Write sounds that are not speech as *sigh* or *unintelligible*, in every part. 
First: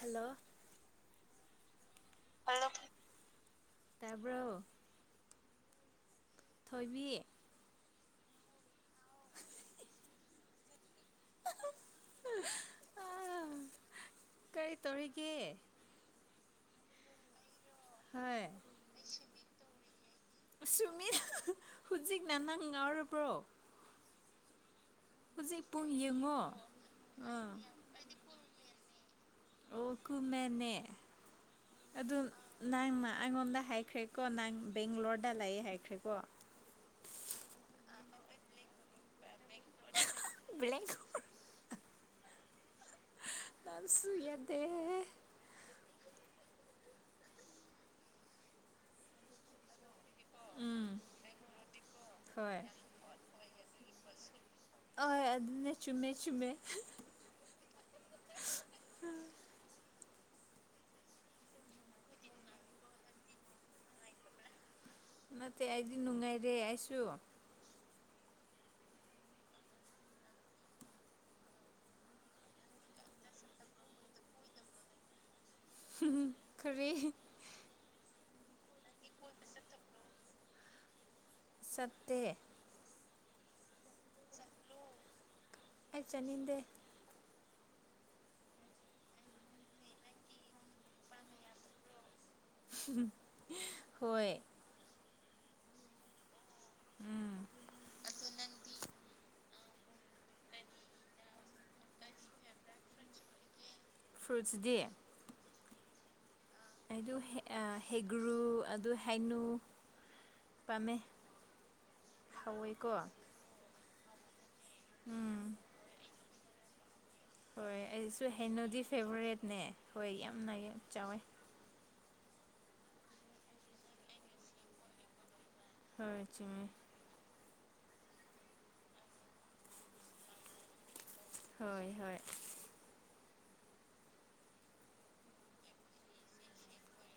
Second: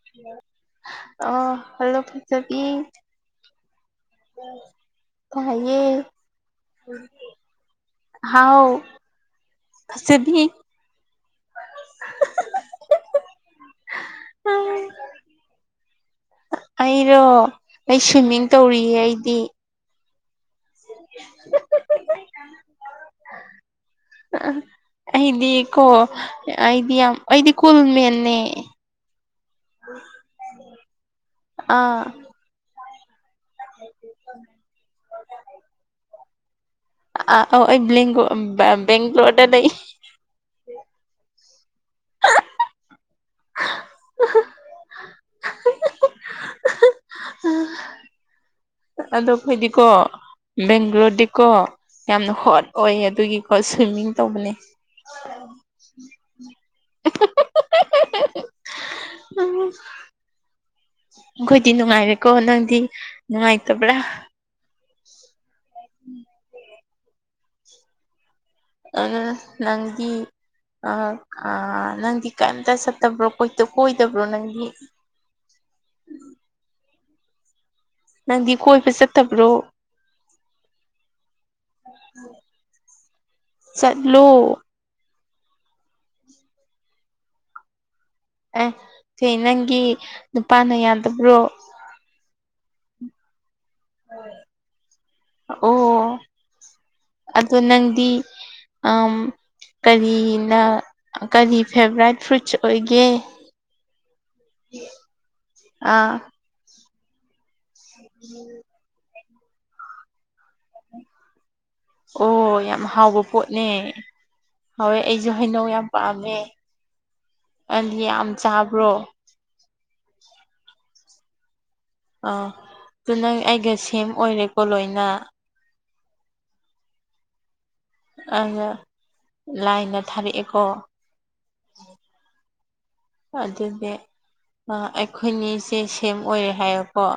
Hello ꯑꯣ hello ꯐꯖꯕꯤ ꯇꯥꯕ꯭ꯔꯣ ꯇꯥꯏꯌꯦ ꯊꯣꯏꯕꯤ ꯍꯥꯎ ꯐꯖꯕꯤ ꯀꯩꯇꯧꯔꯤꯒꯦ ꯑꯩꯔꯣ ꯑꯩ ꯍꯥꯏ ꯁ꯭ꯋꯤꯝꯃꯤꯡ ꯇꯧꯔꯤꯌꯦ ꯑꯩꯗꯤ ꯁꯨꯃꯤꯔ ꯍꯧꯖꯤꯛꯅ ꯅꯪ ꯉꯥꯎꯔꯕ꯭ꯔꯣ ꯑ *inaudible* ꯑꯩꯗꯤ ꯍꯧꯖꯤꯛ ꯀꯣ ꯄꯨꯡ ꯌꯦꯡꯉꯣ ꯑꯩꯗꯤ ꯌꯥꯝ ꯑꯩꯗꯤ ꯑꯥ ꯀꯨꯜ ꯃꯦꯟꯅꯦ ꯑꯣ ꯀꯨꯝꯃꯦꯅꯦ ꯑꯥ ꯑꯗꯨ ꯅꯪꯅ ꯑꯩꯉꯣꯟꯗ ꯍꯥꯏꯈ꯭ꯔꯦꯀꯣ ꯅꯪ ꯕꯦꯡꯒ꯭ꯂꯣꯔꯗ ꯂꯩ ꯍꯥꯏꯈ꯭ꯔꯦꯀꯣ *inaudible* ꯑꯩꯕꯦꯡꯒ ꯕꯦꯡꯒ꯭ꯂꯣꯔꯗ ꯂꯩ ꯕ꯭ꯂ *inaudible* ꯇꯁꯨꯨꯏ ꯌꯥꯗꯦ *inaudible* ꯎꯝ *inaudible* ꯑꯗꯣ ꯑꯩꯈꯣꯏꯗꯤꯀꯣ ꯎꯝ ꯕꯦꯡꯒ꯭ꯂꯣꯔꯗꯤꯀꯣ ꯌꯥꯝꯅ ꯍꯣꯏ ꯍꯣꯠ ꯑꯣꯏ ꯑꯗꯨꯒꯤ ꯁ꯭ꯋꯤꯃꯤꯡ ꯇꯧꯕꯅꯦ ꯑꯣ ꯑꯗꯨꯅꯦ ꯆꯨꯝꯃꯦ ꯆꯨꯝꯃꯦ ꯎꯝ *inaudible* ꯑꯩꯈꯣꯏꯗꯤ ꯅꯨꯡꯉꯥꯏꯔꯦꯀꯣ ꯅꯪꯗꯤ ꯅꯨꯡꯉꯥꯏꯇꯕ꯭ꯔꯥ ꯅꯠꯇꯦ ꯑꯩꯗꯤ ꯅꯨꯡꯉꯥꯏꯔꯦ ꯑꯩꯁꯨ ꯑꯗꯨꯅ ꯅꯪꯗꯤ ꯑꯥ ꯑꯥ ꯅꯪꯗꯤ ꯀꯩꯝꯇ ꯆꯠꯇꯕ꯭ꯔꯣ ꯀꯣꯏ ꯀꯣꯏꯗꯕ꯭ꯔꯣ ꯅꯪꯗꯤ ꯀꯔꯤ ꯅꯪꯗꯤ ꯀꯣꯏꯕ ꯆꯠꯇꯕ꯭ꯔꯣ ꯆꯠꯇꯦ ꯆꯠꯂꯣ ꯑꯩ ꯆꯠꯅꯤꯡꯗꯦ ꯑꯦ ꯀꯩ ꯅꯪꯒꯤ ꯅꯨꯄꯥꯅ ꯌꯥꯗꯕ꯭ꯔꯣ ꯍꯣꯏ ꯑꯣ ꯎꯝ ꯑꯗꯣ ꯅꯪꯗꯤ ꯑꯥꯝ ꯀꯔꯤꯅ ꯀꯔꯤ ꯐꯦꯚꯣꯔꯥꯏꯠ ꯐ꯭ꯔꯨꯏꯠꯁ ꯑꯣꯏꯒꯦ ꯐ꯭ꯔꯨꯠꯁ ꯗꯤ ꯑꯥ ꯑꯩꯗꯨ ꯍꯦꯒ꯭ꯔꯨ ꯑꯗꯨ ꯍꯩꯅꯨ ꯄꯥꯝꯃꯦ ꯑꯣ ꯌꯥꯝ ꯍꯥꯎꯋꯦꯀꯣ ꯍꯥꯎꯕ ꯄꯣꯠꯅꯦ ꯍꯧꯋꯦ ꯑꯩꯁꯨ ꯎꯝ ꯍꯩꯅꯧ ꯌꯥꯝ ꯄꯥꯝꯃꯦ ꯍꯣꯏ ꯑꯗꯤ ꯑꯩꯁꯨ ꯌꯥꯝ ꯍꯩꯅꯣꯗꯤ ꯆꯥꯕ꯭ꯔꯣ ꯐꯦꯕꯣꯔꯦꯠꯅꯦ ꯍꯣꯏ ꯌꯥꯝꯅ ꯌꯥꯝ ꯆꯥꯎꯋꯦ ꯑꯥ ꯑꯗꯨ ꯅꯪ ꯑꯩꯒ ꯁꯦꯝ ꯑꯣꯏꯔꯦꯀꯣ ꯂꯣꯏꯅ ꯍꯣꯏ ꯆꯃꯤꯃꯦ ꯑꯗ ꯂꯥꯏꯅ ꯊꯥꯔꯛꯑꯦꯀꯣ ꯍꯣꯏ ꯍꯣꯏ ꯑꯗꯨꯗꯤ ꯑꯩꯈꯣꯏꯅꯤꯁꯦ ꯁꯦꯝ ꯑꯣꯏꯔꯦ ꯍꯥꯏꯌꯦꯀꯣ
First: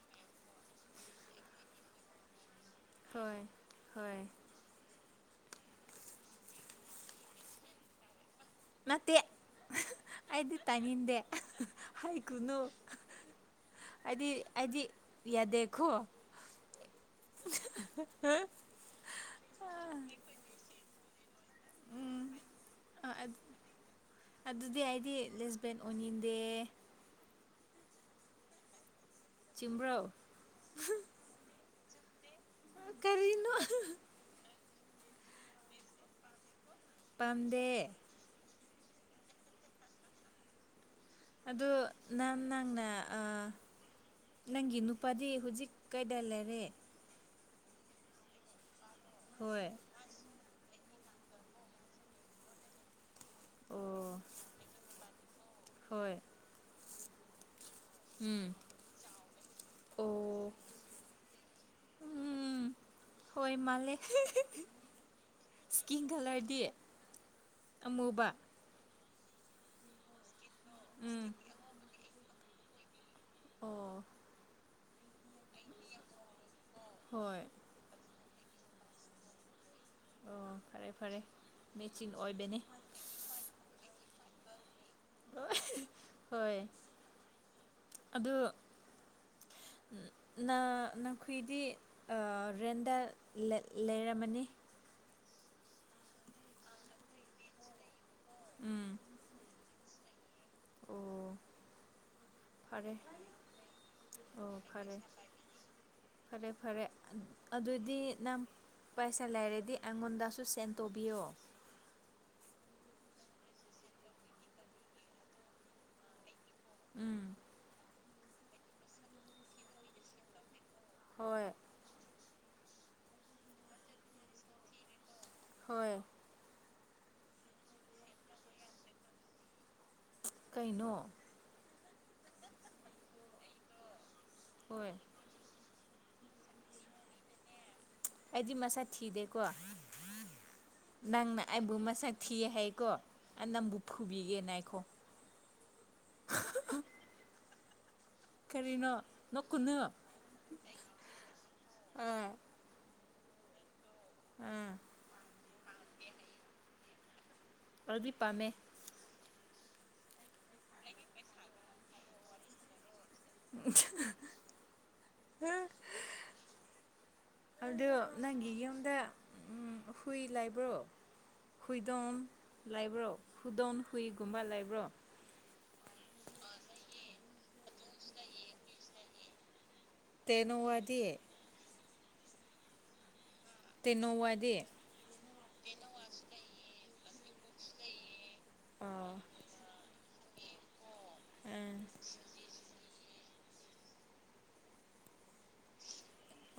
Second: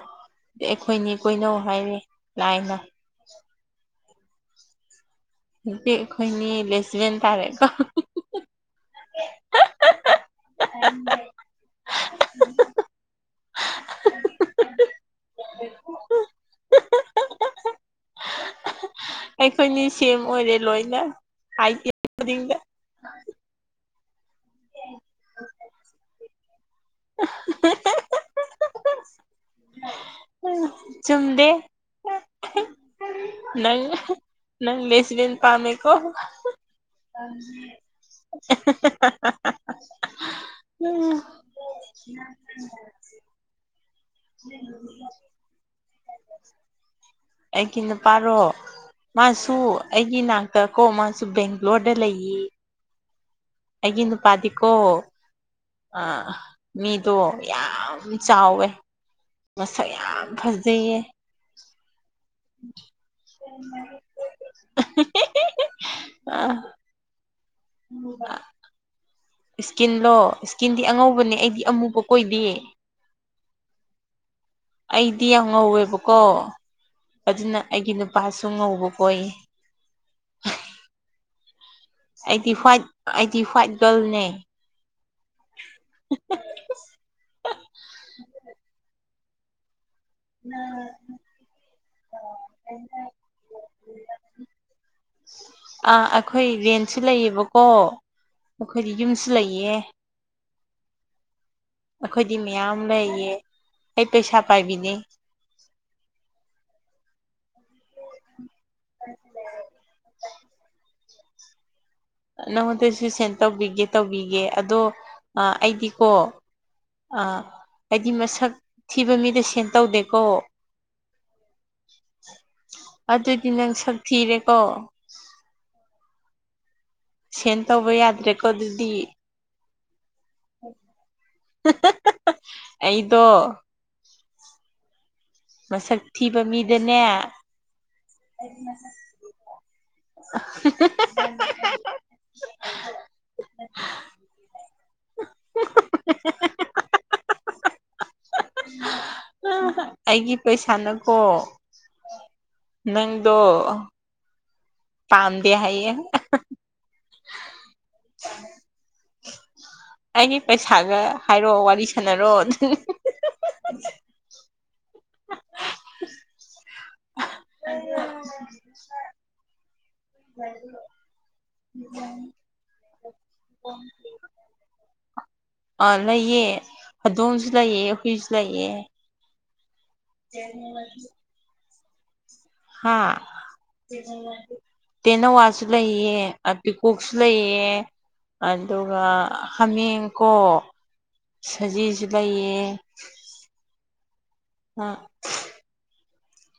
ꯑꯩꯈꯣꯏꯅꯤ ꯀꯣꯏꯅꯧ ꯍꯥꯏꯔꯦ ꯂꯥꯏꯅ ꯍꯣꯏ ꯍꯣꯏ ꯍꯧꯇꯤ ꯑꯩꯈꯣꯏꯅꯤ ꯂꯦꯁꯕꯦꯟ ꯇꯥꯔꯦꯀꯣ ꯅꯠꯇꯦ ꯑꯩꯗꯤ ꯇꯥꯅꯤꯡꯗꯦ ꯍꯩꯈꯨꯅꯨ ꯍꯥꯏꯗꯤ ꯍꯥꯏꯗꯤ ꯌꯥ ꯗꯣ ꯍ ꯑꯩꯈꯣꯏꯅꯤ ꯁꯦꯝ ꯑꯣꯏꯔꯦ ꯂꯣꯏꯅ ꯍꯥꯏꯒꯦ ꯈꯨꯗꯤꯡꯗ ꯑ ꯑꯗꯨꯗꯤ ꯑꯩꯗꯤ ꯂꯤꯦꯁꯕꯦꯟ ꯑꯣꯏꯅꯤꯡꯟꯗꯦ ꯎ ꯆꯤꯡꯕ꯭ꯔꯧ ꯆꯨꯝꯨꯝꯗꯦ ꯀꯔꯤꯅꯣ ꯅꯪ ꯂꯦꯁꯤꯗ ꯄꯥꯝꯃꯦꯀꯣ ꯄꯥꯝꯗꯦ *unintelligible* ꯎꯝ ꯎꯝ ꯑꯗꯨ ꯅꯪ ꯅꯪꯅ ꯅꯪꯒꯤ ꯅꯨꯄꯥꯗꯤ ꯍꯧꯖꯤꯛ ꯀꯩꯗ ꯂꯩꯔꯦ ꯑꯩꯒꯤꯗ ꯄꯥꯔꯣ ꯃꯥꯁꯨ ꯍꯣꯏ ꯑꯩꯒꯤ ꯏ ꯅꯥꯛꯇ ꯀꯣ ꯑꯃꯁꯨ ꯕꯦꯡꯒ꯭ꯂꯣꯔꯗ ꯂꯩꯌꯦ ꯑꯩꯒꯤ ꯑꯣ ꯅꯨꯄꯥꯗꯤꯀꯣ ꯑ ꯍꯣꯏ ꯃꯤꯗꯣ ꯌꯥꯝ ꯌꯥꯝ ꯎꯝ ꯆꯥꯎꯋꯦ ꯃꯁꯛ ꯌꯥꯝ ꯑꯣ ꯐꯖꯩꯌꯦ ꯎꯝ ꯍꯣꯏ ꯃꯥꯜꯂꯦ ꯏꯁꯀꯤꯟ ꯑ ꯀꯂꯔꯗꯤ ꯑꯃꯨꯕ ꯏꯁꯀꯤꯟꯂꯣ ꯏꯁꯀꯤꯟꯗꯤ ꯎꯝ ꯑꯉꯧꯕꯅꯦ ꯑꯩꯗꯤ ꯑꯃꯨꯕ ꯀꯣꯏꯗ ꯑꯣ ꯑꯩꯗꯤ ꯌꯥꯝ ꯉꯧꯋꯦꯕꯀꯣ ꯍꯣꯏ ꯑꯗꯨꯅ ꯑꯩꯒꯤ ꯅꯨꯄꯥꯁꯨ ꯉꯧꯕ ꯀꯣꯏ ꯑꯣ ꯐꯔꯦ ꯐꯔꯦ ꯃꯦꯆꯤꯟ ꯑꯣꯏꯕꯅꯤ ꯑꯩꯠꯇꯤꯐꯥꯏꯠ ꯑꯩꯠꯇꯤꯐꯥꯏꯠ ꯒꯔꯜꯅꯦ ꯍ ꯍꯣꯏ ꯑꯣ ꯅꯈꯨꯏꯗꯤ ꯔꯦꯟꯗ ꯂꯩꯔꯝꯃꯅꯤ ꯑꯥ ꯑꯩꯈꯣꯏ ꯔꯦꯟꯁꯨ ꯂꯩꯌꯦꯕꯀꯣ ꯎꯝ ꯑꯩꯈꯣꯏꯗꯤ ꯌꯨꯝꯁꯨ ꯂꯩꯌꯦ ꯑꯣ ꯑꯩꯈꯣꯏꯗꯤ ꯃꯌꯥꯝ ꯐꯔꯦ ꯂꯩꯌꯦ ꯑꯩ ꯄꯩꯁꯥ ꯑꯣ ꯄꯥꯏꯕꯤꯅꯦ ꯐꯔꯦ ꯐꯔꯦ ꯐꯔꯦ ꯑꯗꯨꯗꯤ ꯅꯪ ꯄꯩꯁꯥ ꯂꯩꯔꯗꯤ ꯑꯩꯉꯣꯟꯗꯁꯨ ꯁꯦꯟ ꯇꯣꯛ ꯄꯕꯤꯌ ꯅꯪꯉꯣꯟꯗꯁꯨ ꯁꯦꯟ ꯇꯧꯕꯤꯒꯦ ꯇꯧꯕꯤꯒꯦ ꯑꯗꯣ ꯑꯩꯗꯤꯀꯣ ꯎꯝ ꯑꯥ ꯍꯥꯏꯗꯤ ꯃꯁꯛ ꯊꯤꯕ ꯃꯤꯗ ꯁꯦꯟ ꯇꯧꯗꯦꯀꯣ ꯍꯣꯏ ꯑꯗꯨꯗꯤ ꯅꯪ ꯁꯛ ꯊꯤꯔꯦꯀꯣ ꯍꯣꯏ ꯁꯦꯟ ꯇꯧꯕ ꯌꯥꯗ꯭ꯔꯦꯀꯣ ꯑꯗꯨꯗꯤ ꯀꯩꯅꯣ ꯑꯩꯗꯣ ꯍꯣꯏ ꯃꯁꯛ ꯊꯤꯕ ꯃꯤꯗꯅꯦ ꯑꯩꯗꯤ ꯃꯁꯥ ꯊꯤꯗꯦꯀꯣ ꯅꯪꯅ ꯑꯩꯕꯨ ꯃꯁꯥꯛ꯫ ꯊꯤ ꯍꯥꯏꯀꯣ ꯅꯝꯕꯨ ꯐꯨꯕꯤꯒꯦꯅ ꯅꯥꯏꯈꯣ꯫ ꯀꯔꯤꯅꯣ ꯅꯣꯛꯀꯅꯨ ꯑꯩꯒꯤ ꯄꯩꯁꯥꯅꯀꯣ꯫ ꯑꯥ ꯅꯪꯗꯣ꯫ ꯑꯥ꯫ ꯄꯥꯝꯗꯦ ꯍꯥꯏꯌꯦ꯫ ꯑꯩꯗꯤ ꯄꯥꯝꯃꯦ꯫ ꯑꯩꯒꯤ ꯄꯩꯁꯥꯒ ꯍꯥꯏꯔꯣ ꯋꯥꯔꯤ ꯁꯥꯟꯅꯔꯣ꯫ *unintelligible* ꯑꯗꯨ ꯅꯪꯒꯤ ꯌꯨꯝꯗ꯫ ꯎꯝ ꯍꯨꯏ ꯂꯥꯏꯕ꯭ꯔꯣ ꯍꯨꯏꯗꯣꯟ ꯂꯥꯏꯕ꯭ꯔꯣ ꯍꯨꯏꯗꯣꯟ ꯍꯨꯏ꯫ ꯒꯨꯝꯕ ꯂꯩꯕ꯭ꯔꯣ꯫ ꯑꯥ ꯂꯩꯑ ꯍꯧꯗꯣꯡꯁꯨ ꯂꯩꯑꯦ ꯍꯨꯏꯁꯨ ꯂꯩꯑꯦ꯫ ꯇꯦꯅꯋꯥꯗꯤ꯫ ꯍꯥꯥ꯫ ꯇꯦꯅꯣꯋꯥꯗꯤ ꯇꯦꯅꯋꯥꯁꯨ ꯂꯩꯑ ꯄꯤꯀꯣꯛꯁꯨ ꯂꯩꯌꯦ ꯑꯗꯨꯒ꯫ ꯑꯣ ꯍꯥꯃꯦꯡꯀꯣ ꯑ ꯁꯖꯤꯁꯨ ꯂꯩꯌꯦ꯫ *unintelligible*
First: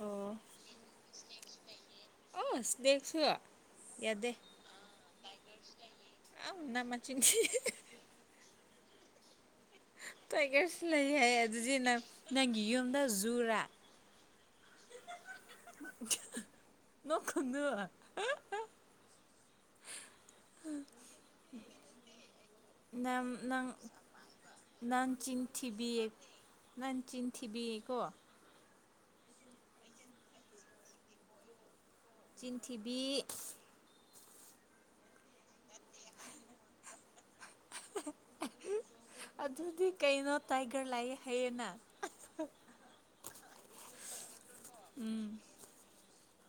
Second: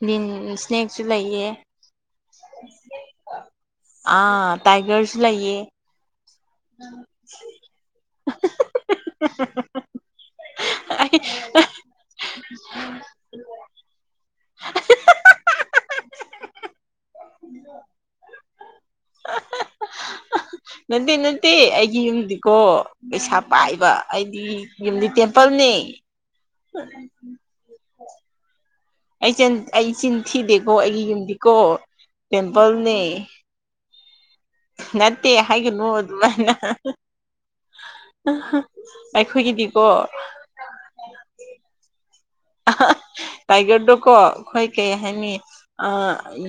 ꯑ ꯂꯤꯟ ꯁ꯭ꯅꯦꯛꯁꯨ ꯂꯩꯌꯦ ꯑꯣ ꯁ꯭ꯅꯦꯛꯁꯨ ꯌꯥꯗꯦ ꯑꯥ꯫ ꯇꯥꯏꯒꯔꯁꯨ ꯂꯩꯌꯦ꯫ ꯑꯥ ꯅꯪ ꯃꯆꯤꯟ ꯊꯤ꯫ *unintelligible* ꯇꯥꯏꯒꯔꯁꯨ ꯂꯩ ꯍꯥꯏ ꯑꯗꯨꯗꯤ ꯅꯪ ꯅꯒꯤ ꯌꯨꯝꯗꯣ ꯖꯨꯔꯥ꯫ *unintelligible* ꯅꯣꯛꯀꯅꯨ꯫ ꯅꯠꯇꯦ ꯅꯠꯇꯦ ꯑꯩꯒꯤ ꯌꯨꯝꯗꯤ꯫ ꯀꯣ ꯅꯪ ꯄꯩꯁꯥ ꯅꯪ ꯄꯥꯏꯕ ꯑꯩꯗꯤ ꯌꯨꯝꯗꯤ ꯅꯪ ꯆꯤꯟ ꯇꯦꯝꯄꯜꯅꯦ꯫ ꯊꯤꯕꯤꯌꯦ ꯅꯪ ꯆꯤꯟ ꯊꯤꯚꯤꯀꯣ꯫ ꯑꯩꯆ ꯑꯩ ꯆꯤꯟ ꯊꯤꯗꯦꯀꯣ ꯑꯩꯒꯤ ꯌꯨꯝꯗꯤꯀꯣ ꯆꯤꯟꯊꯤꯕꯤ ꯇꯦꯝꯄꯜꯅꯦ꯫ ꯅꯠꯇꯦ ꯍꯥꯏꯒꯅꯨ ꯑꯗꯨꯃꯥꯏꯅ꯫ ꯑꯩꯈꯣꯏꯒꯤꯗꯤꯀꯣ꯫ ꯑꯗꯨꯗꯤ ꯀꯩꯅꯣ ꯇꯥꯏꯒꯔ ꯂꯥꯏꯌꯦ ꯍꯥꯏꯌꯦꯅ꯫ ꯇꯥꯏꯒꯔꯗꯣꯀꯣ ꯑꯩꯈꯣꯏ ꯀꯩ ꯍꯥꯏꯅꯤ꯫ ꯑ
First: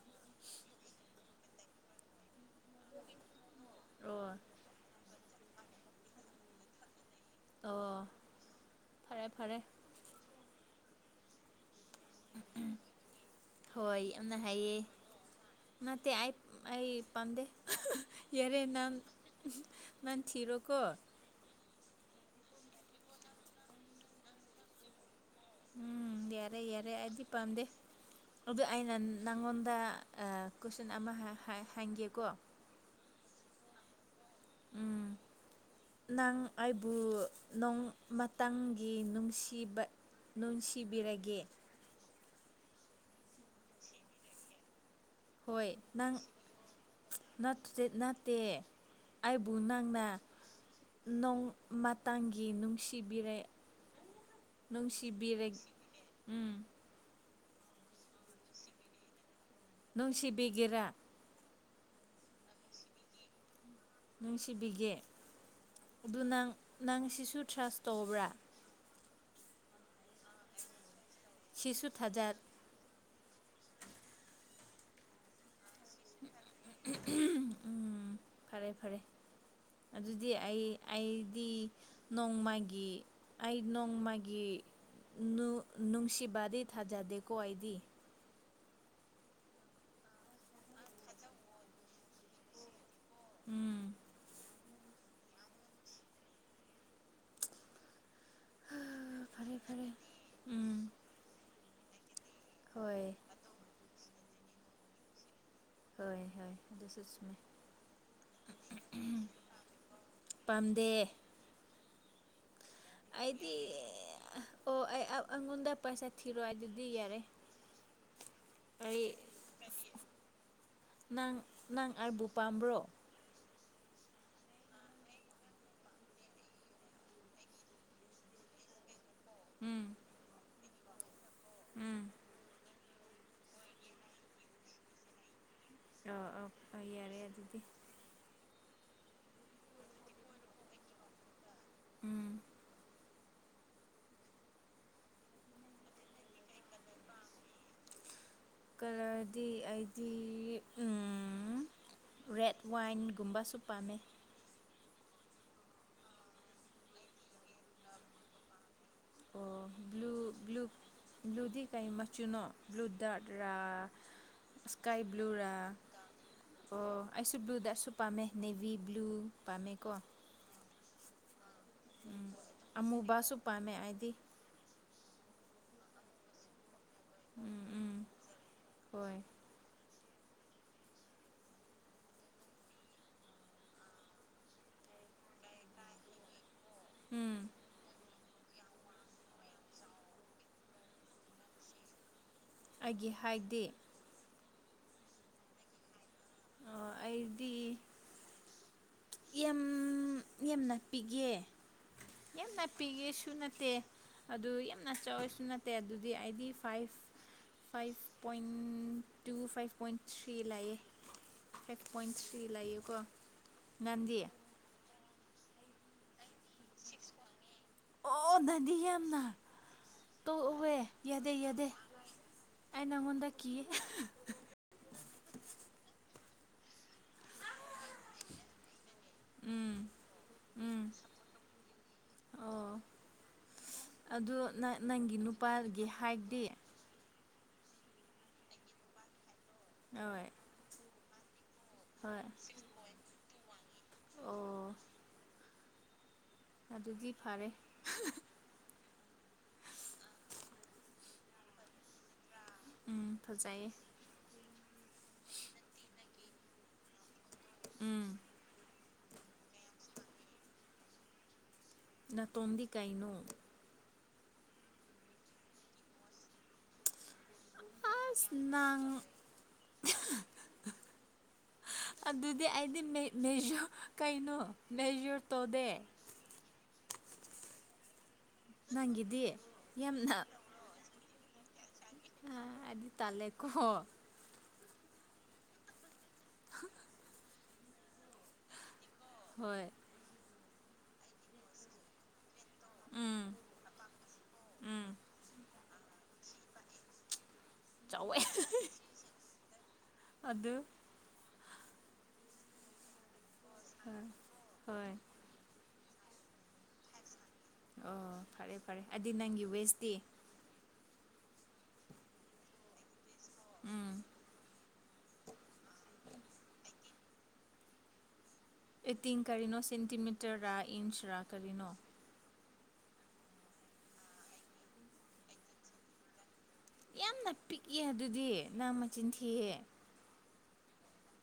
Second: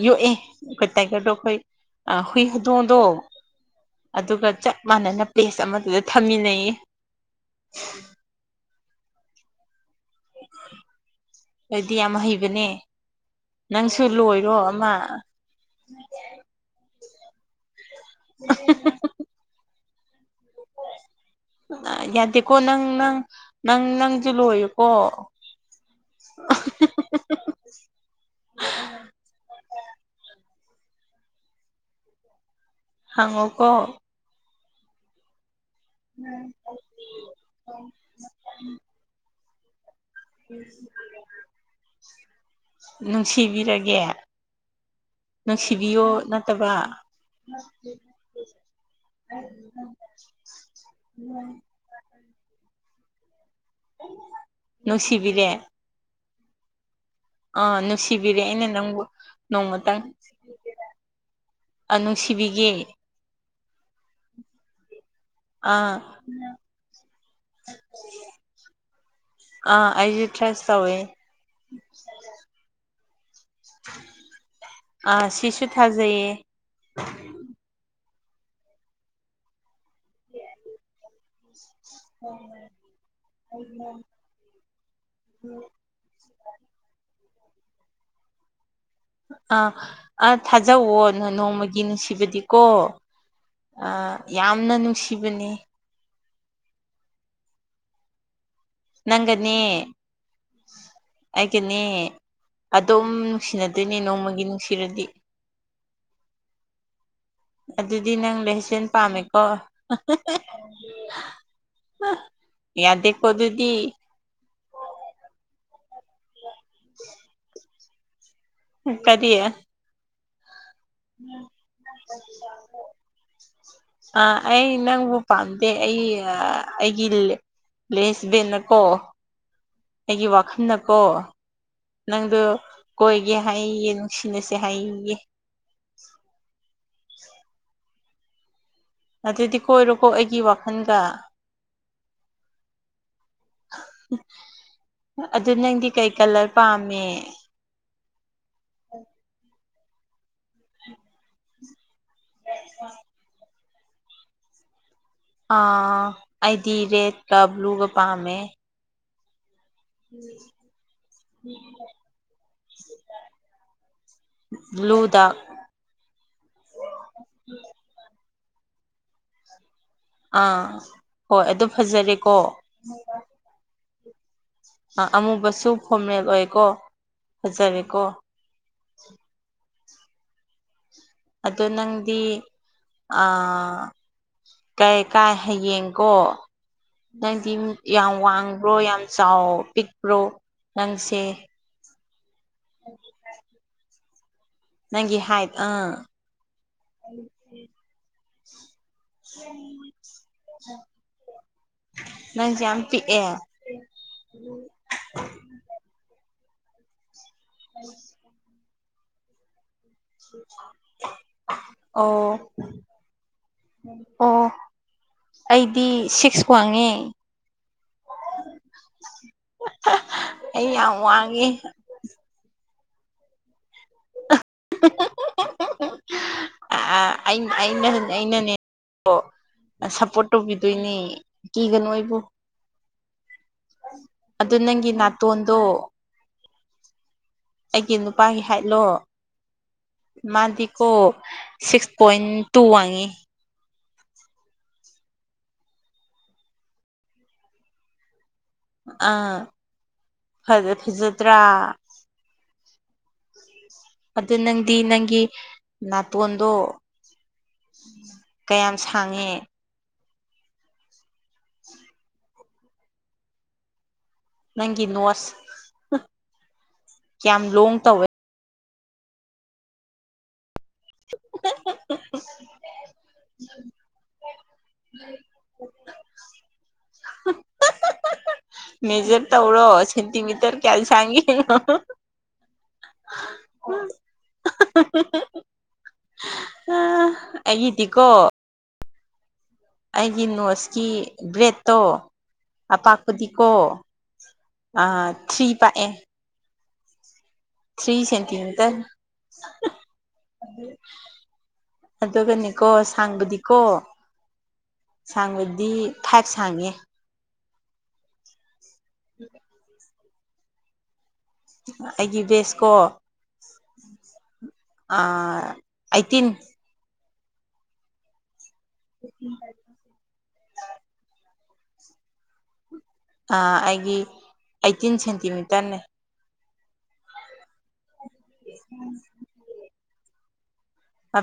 ꯌꯣꯛꯑꯦ ꯑꯩꯈꯣꯏ ꯇꯥꯏꯒꯔꯗꯣ ꯑꯩꯈꯣꯏ ꯍꯨꯏ ꯍꯧꯗꯣꯡꯗꯣ꯫ ꯑꯣ ꯑꯗꯨꯒ ꯆꯞ ꯃꯥꯟꯅꯅ ꯄ꯭ꯂꯦꯁ ꯑꯃꯗꯨꯗ ꯊꯝꯃꯤꯟꯅꯩ꯫ ꯑꯣ ꯐꯔꯦ ꯐꯔꯦ꯫ ꯑꯩꯗꯤ ꯌꯥꯝ ꯍꯩꯕꯅꯦ ꯅꯪꯁꯨ ꯂꯣꯏꯔꯣ ꯑꯃ꯫ ꯅꯇꯦ ꯑꯩ ꯑꯩ ꯄꯝꯗꯦ ꯌꯔꯦ ꯅꯪ꯫ ꯅꯪ ꯊꯤꯔꯣꯀꯣ꯫ ꯌꯥꯗꯦꯀꯣ ꯅꯪ ꯅꯪ ꯅꯪ ꯅꯪꯁꯨ ꯂꯣꯏꯌꯨꯀꯣ꯫ ꯎꯝ ꯌꯥꯔꯦ ꯌꯥꯔꯦ ꯑꯩꯗꯤ ꯄꯥꯝꯗꯦ꯫ ꯑꯗꯨ ꯑꯩꯅ ꯅꯪꯉꯣꯟꯗ ꯑ ꯀꯣꯏꯁꯟ ꯑꯃ ꯍꯪ ꯍꯥꯏ ꯍꯥꯏꯒꯦꯀꯣ꯫ ꯍꯪꯉꯣꯀꯣ ꯎꯝ ꯅꯪ ꯑꯩꯕꯨ ꯅꯨꯡ ꯃꯇꯪꯒꯤ ꯅꯨꯡꯁꯤꯕ ꯅꯨꯡꯁꯤꯕꯤꯔꯒꯦ꯫ ꯅꯨꯡꯁꯤꯕꯤꯔꯒꯦ꯫ ꯍꯣꯏ ꯅꯨꯡꯁꯤꯕꯤꯌꯣ ꯅꯪ ꯅꯠꯇꯕ ꯅꯠꯇꯦ ꯅꯠꯇꯦ ꯑꯩꯕꯨ ꯅꯪꯅ ꯅꯣꯡ꯫ ꯃꯇꯥꯡꯒꯤ ꯅꯨꯡꯁꯤꯕꯤꯔꯦ ꯅꯨꯡꯁꯤꯕꯤꯔꯦ ꯎꯝ꯫ ꯑꯥ ꯅꯨꯡꯁꯤꯕꯤꯔꯦ ꯑꯩꯅ ꯅꯪꯕꯨ ꯅꯣꯡꯃꯇꯪ꯫ ꯅꯨꯡꯁꯤꯕꯤꯒꯦꯔꯥ ꯅꯨꯡꯁꯤꯕꯤꯒꯦ ꯅꯨꯡꯁꯤꯕꯤꯒꯦ ꯑꯥ ꯑꯗꯨꯅꯪ ꯅꯪꯁꯤꯁꯨ ꯇ꯭ꯔꯁ ꯇꯧꯕ꯭ꯔꯥ꯫ ꯑ ꯑꯩꯖꯨ ꯊ꯭ꯔꯁ ꯇꯧꯋꯦ꯫ ꯁꯤꯁꯨ ꯊꯖꯠ ꯑ ꯁꯤꯁꯨ ꯊꯥꯖꯩꯌꯦ꯫ ꯎꯝ ꯐꯔꯦ ꯐꯔꯦ ꯑꯗꯨꯗꯤ ꯑꯩ ꯑꯩꯗꯤ ꯅꯣꯡꯃꯥꯒꯤ ꯑꯩ ꯅꯣꯡꯃꯥꯒꯤ ꯅꯨ ꯅꯨꯡꯁꯤꯕꯗꯤ ꯊꯥꯖꯗꯦꯀꯣ ꯑꯩꯗꯤ ꯑꯥ ꯑꯥ ꯊꯥꯖꯧꯑꯣ ꯅ ꯅꯣꯡꯃꯒꯤ ꯅꯨꯡꯁꯤꯕꯗꯤꯀꯣ ꯎꯝ ꯑ ꯌꯥꯝꯅ ꯅꯨꯡꯁꯤꯕꯅꯦ꯫ ꯅꯪꯒꯅꯦ ꯐꯔꯦ ꯐꯔꯦ ꯎꯝ ꯑꯩꯒꯅꯤ ꯍꯣꯏ ꯑꯗꯨꯝ ꯅꯨꯡꯁꯤꯅꯗꯣꯏꯅꯦ ꯅꯣꯡꯃꯒꯤ ꯅꯨꯡꯁꯤꯔꯗꯤ ꯍꯣꯏ ꯍꯣꯏ ꯑꯗꯨꯁꯨꯆꯨꯝꯃꯦ꯫ ꯑꯗꯨꯗꯤ ꯅꯪ ꯂꯩꯁꯦꯟ ꯄꯥꯝꯃꯦꯀꯣ꯫ ꯄꯥꯝꯗꯦ ꯌꯥꯗꯦ ꯀꯣ ꯑꯩꯗꯤ ꯑꯗꯨꯗꯤ ꯑꯣ ꯑꯩ ꯑ ꯑꯉꯣꯟꯗ ꯄꯩꯁꯥ ꯊꯤꯔꯣ ꯑꯗꯨꯗꯤ ꯌꯥꯔꯦ꯫ ꯑꯩ ꯀꯔꯤ ꯅꯪ ꯅꯪ ꯑꯩꯕꯨ ꯄꯥꯝꯕ꯭ꯔꯣ *inaudible* ꯑꯥ ꯑꯩ ꯅꯪꯕꯨ ꯄꯥꯝꯗꯦ ꯑꯩ ꯑꯩꯒꯤ ꯂꯦꯁꯕꯦꯟꯅ ꯀꯣ꯫ ꯎꯝ ꯑꯩꯒꯤ ꯋꯥꯈꯟꯅꯀꯣ ꯎꯝ ꯅꯪꯗꯨ ꯀꯣꯏꯒꯦ ꯍꯩꯌꯦ ꯅꯨꯡꯁꯤꯅꯁꯦ ꯍꯌꯦ꯫ ꯑꯥ ꯑꯥ ꯌꯥꯔꯦ ꯑꯗꯨꯗꯤ꯫ ꯑꯗꯨꯗꯤ ꯀꯣꯏꯔꯣꯀꯣ ꯑꯩꯒꯤ ꯋꯥꯈꯜꯒ꯫ ꯎꯝ ꯑꯗꯨ ꯅꯪꯗꯤ ꯀꯩ ꯀꯂꯔ ꯄꯥꯝꯃꯤ꯫ ꯀꯂꯔꯗꯤ ꯑꯩꯗꯤ ꯎꯝ ꯔꯦꯠ ꯋꯥꯏꯟꯒꯨꯝꯕꯁꯨ ꯄꯥꯝꯃꯦ ꯑꯥ ꯑꯩꯗꯤ ꯔꯦꯠꯀ ꯕ꯭ꯂꯨꯒ ꯄꯥꯝꯃꯦ꯫ ꯑꯣ ꯕ꯭ꯂꯨ ꯕ꯭ꯂꯨ ꯕ꯭ꯂꯨꯗꯤ ꯀꯩ ꯃꯆꯨꯅꯣ ꯕ꯭ꯂꯨ ꯗꯠꯔꯥ꯫ ꯏꯁ꯭ꯀꯥꯏ ꯕ꯭ꯂꯨꯗ ꯕ꯭ꯂꯨꯔꯥ꯫ ꯑꯣ ꯑꯩꯁꯨ ꯕ꯭ꯂꯨꯗꯁꯨ ꯄꯥꯝꯃꯦ ꯅꯦꯚꯤ ꯕ꯭ꯂꯨ ꯄꯥꯝꯃꯦꯀꯣ꯫ ꯑꯥ ꯍꯣꯏ ꯑꯗꯨ ꯐꯖꯔꯦꯀꯣ꯫ ꯑꯃꯨꯕꯥꯁꯨ ꯄꯥꯝꯃꯦ ꯑꯩꯗꯤ꯫ ꯑꯃꯨꯕꯁꯨ ꯐꯣꯔꯃꯦꯜ ꯑꯣꯏꯀꯣ ꯎꯝ ꯎꯝ ꯐꯖꯔꯦꯀꯣ꯫ ꯍꯣꯏ ꯑꯗꯣ ꯅꯪꯗꯤ ꯑ ꯀꯩ ꯀꯥꯏ ꯍꯌꯦꯡꯀꯣ ꯎꯝ ꯅꯪꯗꯤ ꯌꯥꯝ ꯋꯥꯡꯕ꯭ꯔꯣ ꯌꯥꯝ ꯆꯥꯎ ꯄꯤꯛꯄ꯭ꯔꯣ ꯅꯪꯁꯦ ꯑꯩꯒꯤ ꯍꯥꯏꯗꯤ ꯅꯪꯒꯤ ꯍꯥꯏꯠ ꯑꯥ ꯑꯩꯗꯤ ꯌꯥꯝ ꯌꯥꯝ ꯅꯛꯄꯤꯒꯦ ꯌꯥꯝꯅ ꯅꯪꯁꯦ ꯌꯥꯝ ꯄꯤꯒꯦꯁꯨ ꯄꯤꯛꯑꯦ ꯅꯠꯇꯦ ꯑꯗꯨ ꯌꯥꯝꯅ ꯆꯥꯎꯋꯦꯁꯨ ꯅꯠꯇꯦ ꯐꯠꯇꯦ ꯑꯗꯨꯗꯤ ꯑꯩꯗꯤ five five point two five point three ꯂꯌꯦ ꯐꯥꯏꯚ ꯄꯣꯏꯟ ꯑꯣ ꯊ꯭ꯔꯤ ꯂꯌꯦꯀꯣ ꯉꯥꯟꯗꯤꯌꯦ ꯑꯣ ꯑꯩꯗꯤ ꯁꯤꯛꯁ ꯋꯥꯡꯉꯦ ꯑꯣ ꯅꯗꯤ ꯌꯥꯝꯅ ꯇꯣꯛꯍꯦ ꯑꯩ ꯌꯥꯝ ꯌꯥꯗꯦ ꯋꯥꯡꯉꯦ ꯌꯥꯗꯦ ꯑꯩ ꯅꯪꯉꯣꯟꯗ ꯀꯤ ꯑꯩꯅ ꯑꯩꯅꯅꯦ ꯎꯝ ꯁꯞꯄꯣꯔꯠ ꯎꯝ ꯇꯧꯕꯤꯗꯣꯏꯅꯦ ꯀꯤꯒꯅꯨ ꯑꯩꯕꯨ ꯑꯣ ꯑꯗꯨ ꯅꯪꯒꯤ ꯅꯥꯇꯣꯟꯗꯣ ꯅꯨꯄꯥꯒꯤ ꯍꯥꯏꯠꯗꯤ ꯑꯩꯒꯤ ꯅꯨꯄꯥꯒꯤ ꯍꯥꯏꯠꯂꯣ ꯍꯣꯏ ꯃꯥꯗꯤꯀꯣ ꯁꯤꯛꯁ ꯄꯣꯏꯟ ꯍꯣꯏ ꯇꯨ ꯋꯥꯡꯉꯤ ꯑꯣ ꯑꯗꯨꯗꯤ ꯐꯔꯦ ꯑꯥ ꯐꯖꯗ꯭ꯔꯥ ꯎꯝ ꯐꯖꯩꯌꯦ ꯑꯗꯨ ꯅꯪꯗꯤ ꯅꯪꯒꯤ ꯅꯥꯇꯣꯟꯗꯣ ꯎꯝ ꯀꯌꯥꯝ ꯁꯥꯡꯉꯦ ꯎꯝ ꯅꯇꯣꯝꯗꯤ ꯀꯩꯅꯣ ꯅꯪꯒꯤ ꯅꯣꯠꯁ ꯌꯥꯝꯌꯥꯝ ꯂꯣꯡ ꯇꯧꯋꯦ ꯑꯁ ꯅꯪ ꯑꯗꯨꯗꯤ ꯑꯩꯗꯤꯁꯨ ꯀꯩꯅꯣ ꯃꯦꯖꯔ ꯇꯧꯗꯦ ꯃꯦꯖꯔ ꯅꯪꯒꯤꯗꯤ ꯇꯧꯔꯁꯇꯃꯤꯇꯔ ꯀꯦꯜꯁꯥꯡꯒꯦ ꯑ ꯑꯗꯨꯗꯤ ꯇꯂꯦ ꯀꯣ *unintelligible* ꯎꯝ ꯑꯩꯒꯤꯗꯤꯀꯣ ꯍꯣꯏ ꯑꯩꯒꯤ ꯅꯣꯠꯁꯀꯤ ꯕ꯭ꯔꯦꯠꯇꯣ ꯎꯝ ꯑꯄꯥꯛꯄꯨꯗꯤꯀꯣ ꯎꯝ ꯊ꯭ꯔꯤ ꯄꯥꯛꯑꯦ ꯊ꯭ꯔꯤ ꯆꯥꯎꯋꯦ ꯁꯦꯟꯇꯤꯃꯤꯇꯔ ꯑꯗ ꯑꯗꯨꯒꯅꯦꯀꯣ ꯁꯥꯡꯕꯗꯤꯀꯣ ꯍꯣꯏ ꯍꯣꯏ ꯁꯥꯡꯕꯗꯤ ꯐꯥꯏꯚ ꯁꯥꯡꯉꯦ ꯑꯣ ꯐꯔꯦ ꯐꯔꯦ ꯑꯗꯨꯗꯤ ꯅꯪꯒꯤ ꯋꯦꯁꯇꯤ ꯑꯩꯒꯤ ꯕꯦꯁꯀꯣ ꯎꯝ ꯑꯩꯠꯇꯤꯟ ꯑꯦꯇꯤꯡ ꯀꯔꯤꯅꯣ ꯁꯦꯟꯇꯤꯃꯤꯇꯔꯔ ꯏꯟꯁꯔ ꯀꯔꯤꯅꯣ ꯑꯩꯒꯤ ꯑꯩꯠꯇꯤꯟ ꯁꯦꯟꯇꯤꯃꯤꯇꯔꯅꯦ ꯌꯥꯝꯅ ꯄꯤꯛꯑꯦ ꯑꯗꯨꯗꯤ ꯅ ꯃꯆꯤꯟ ꯊꯤꯑꯦ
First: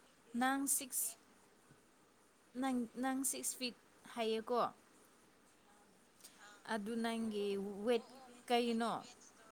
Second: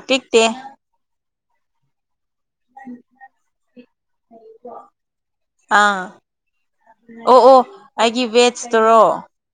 ꯄꯤꯛꯇꯦ ꯅꯪ ꯁꯤꯛꯁ ꯅꯪ ꯅꯪ ꯁꯤꯛꯁ ꯐꯤꯠ ꯍꯥꯏꯌꯦꯀꯣ ꯑꯥ ꯑꯗꯨ ꯑꯣ ꯅꯪꯒꯤ ꯑꯣ ꯋꯦꯠ ꯑꯩꯒꯤ ꯀꯩꯅꯣ ꯋꯦꯠꯁꯇꯨꯔꯣ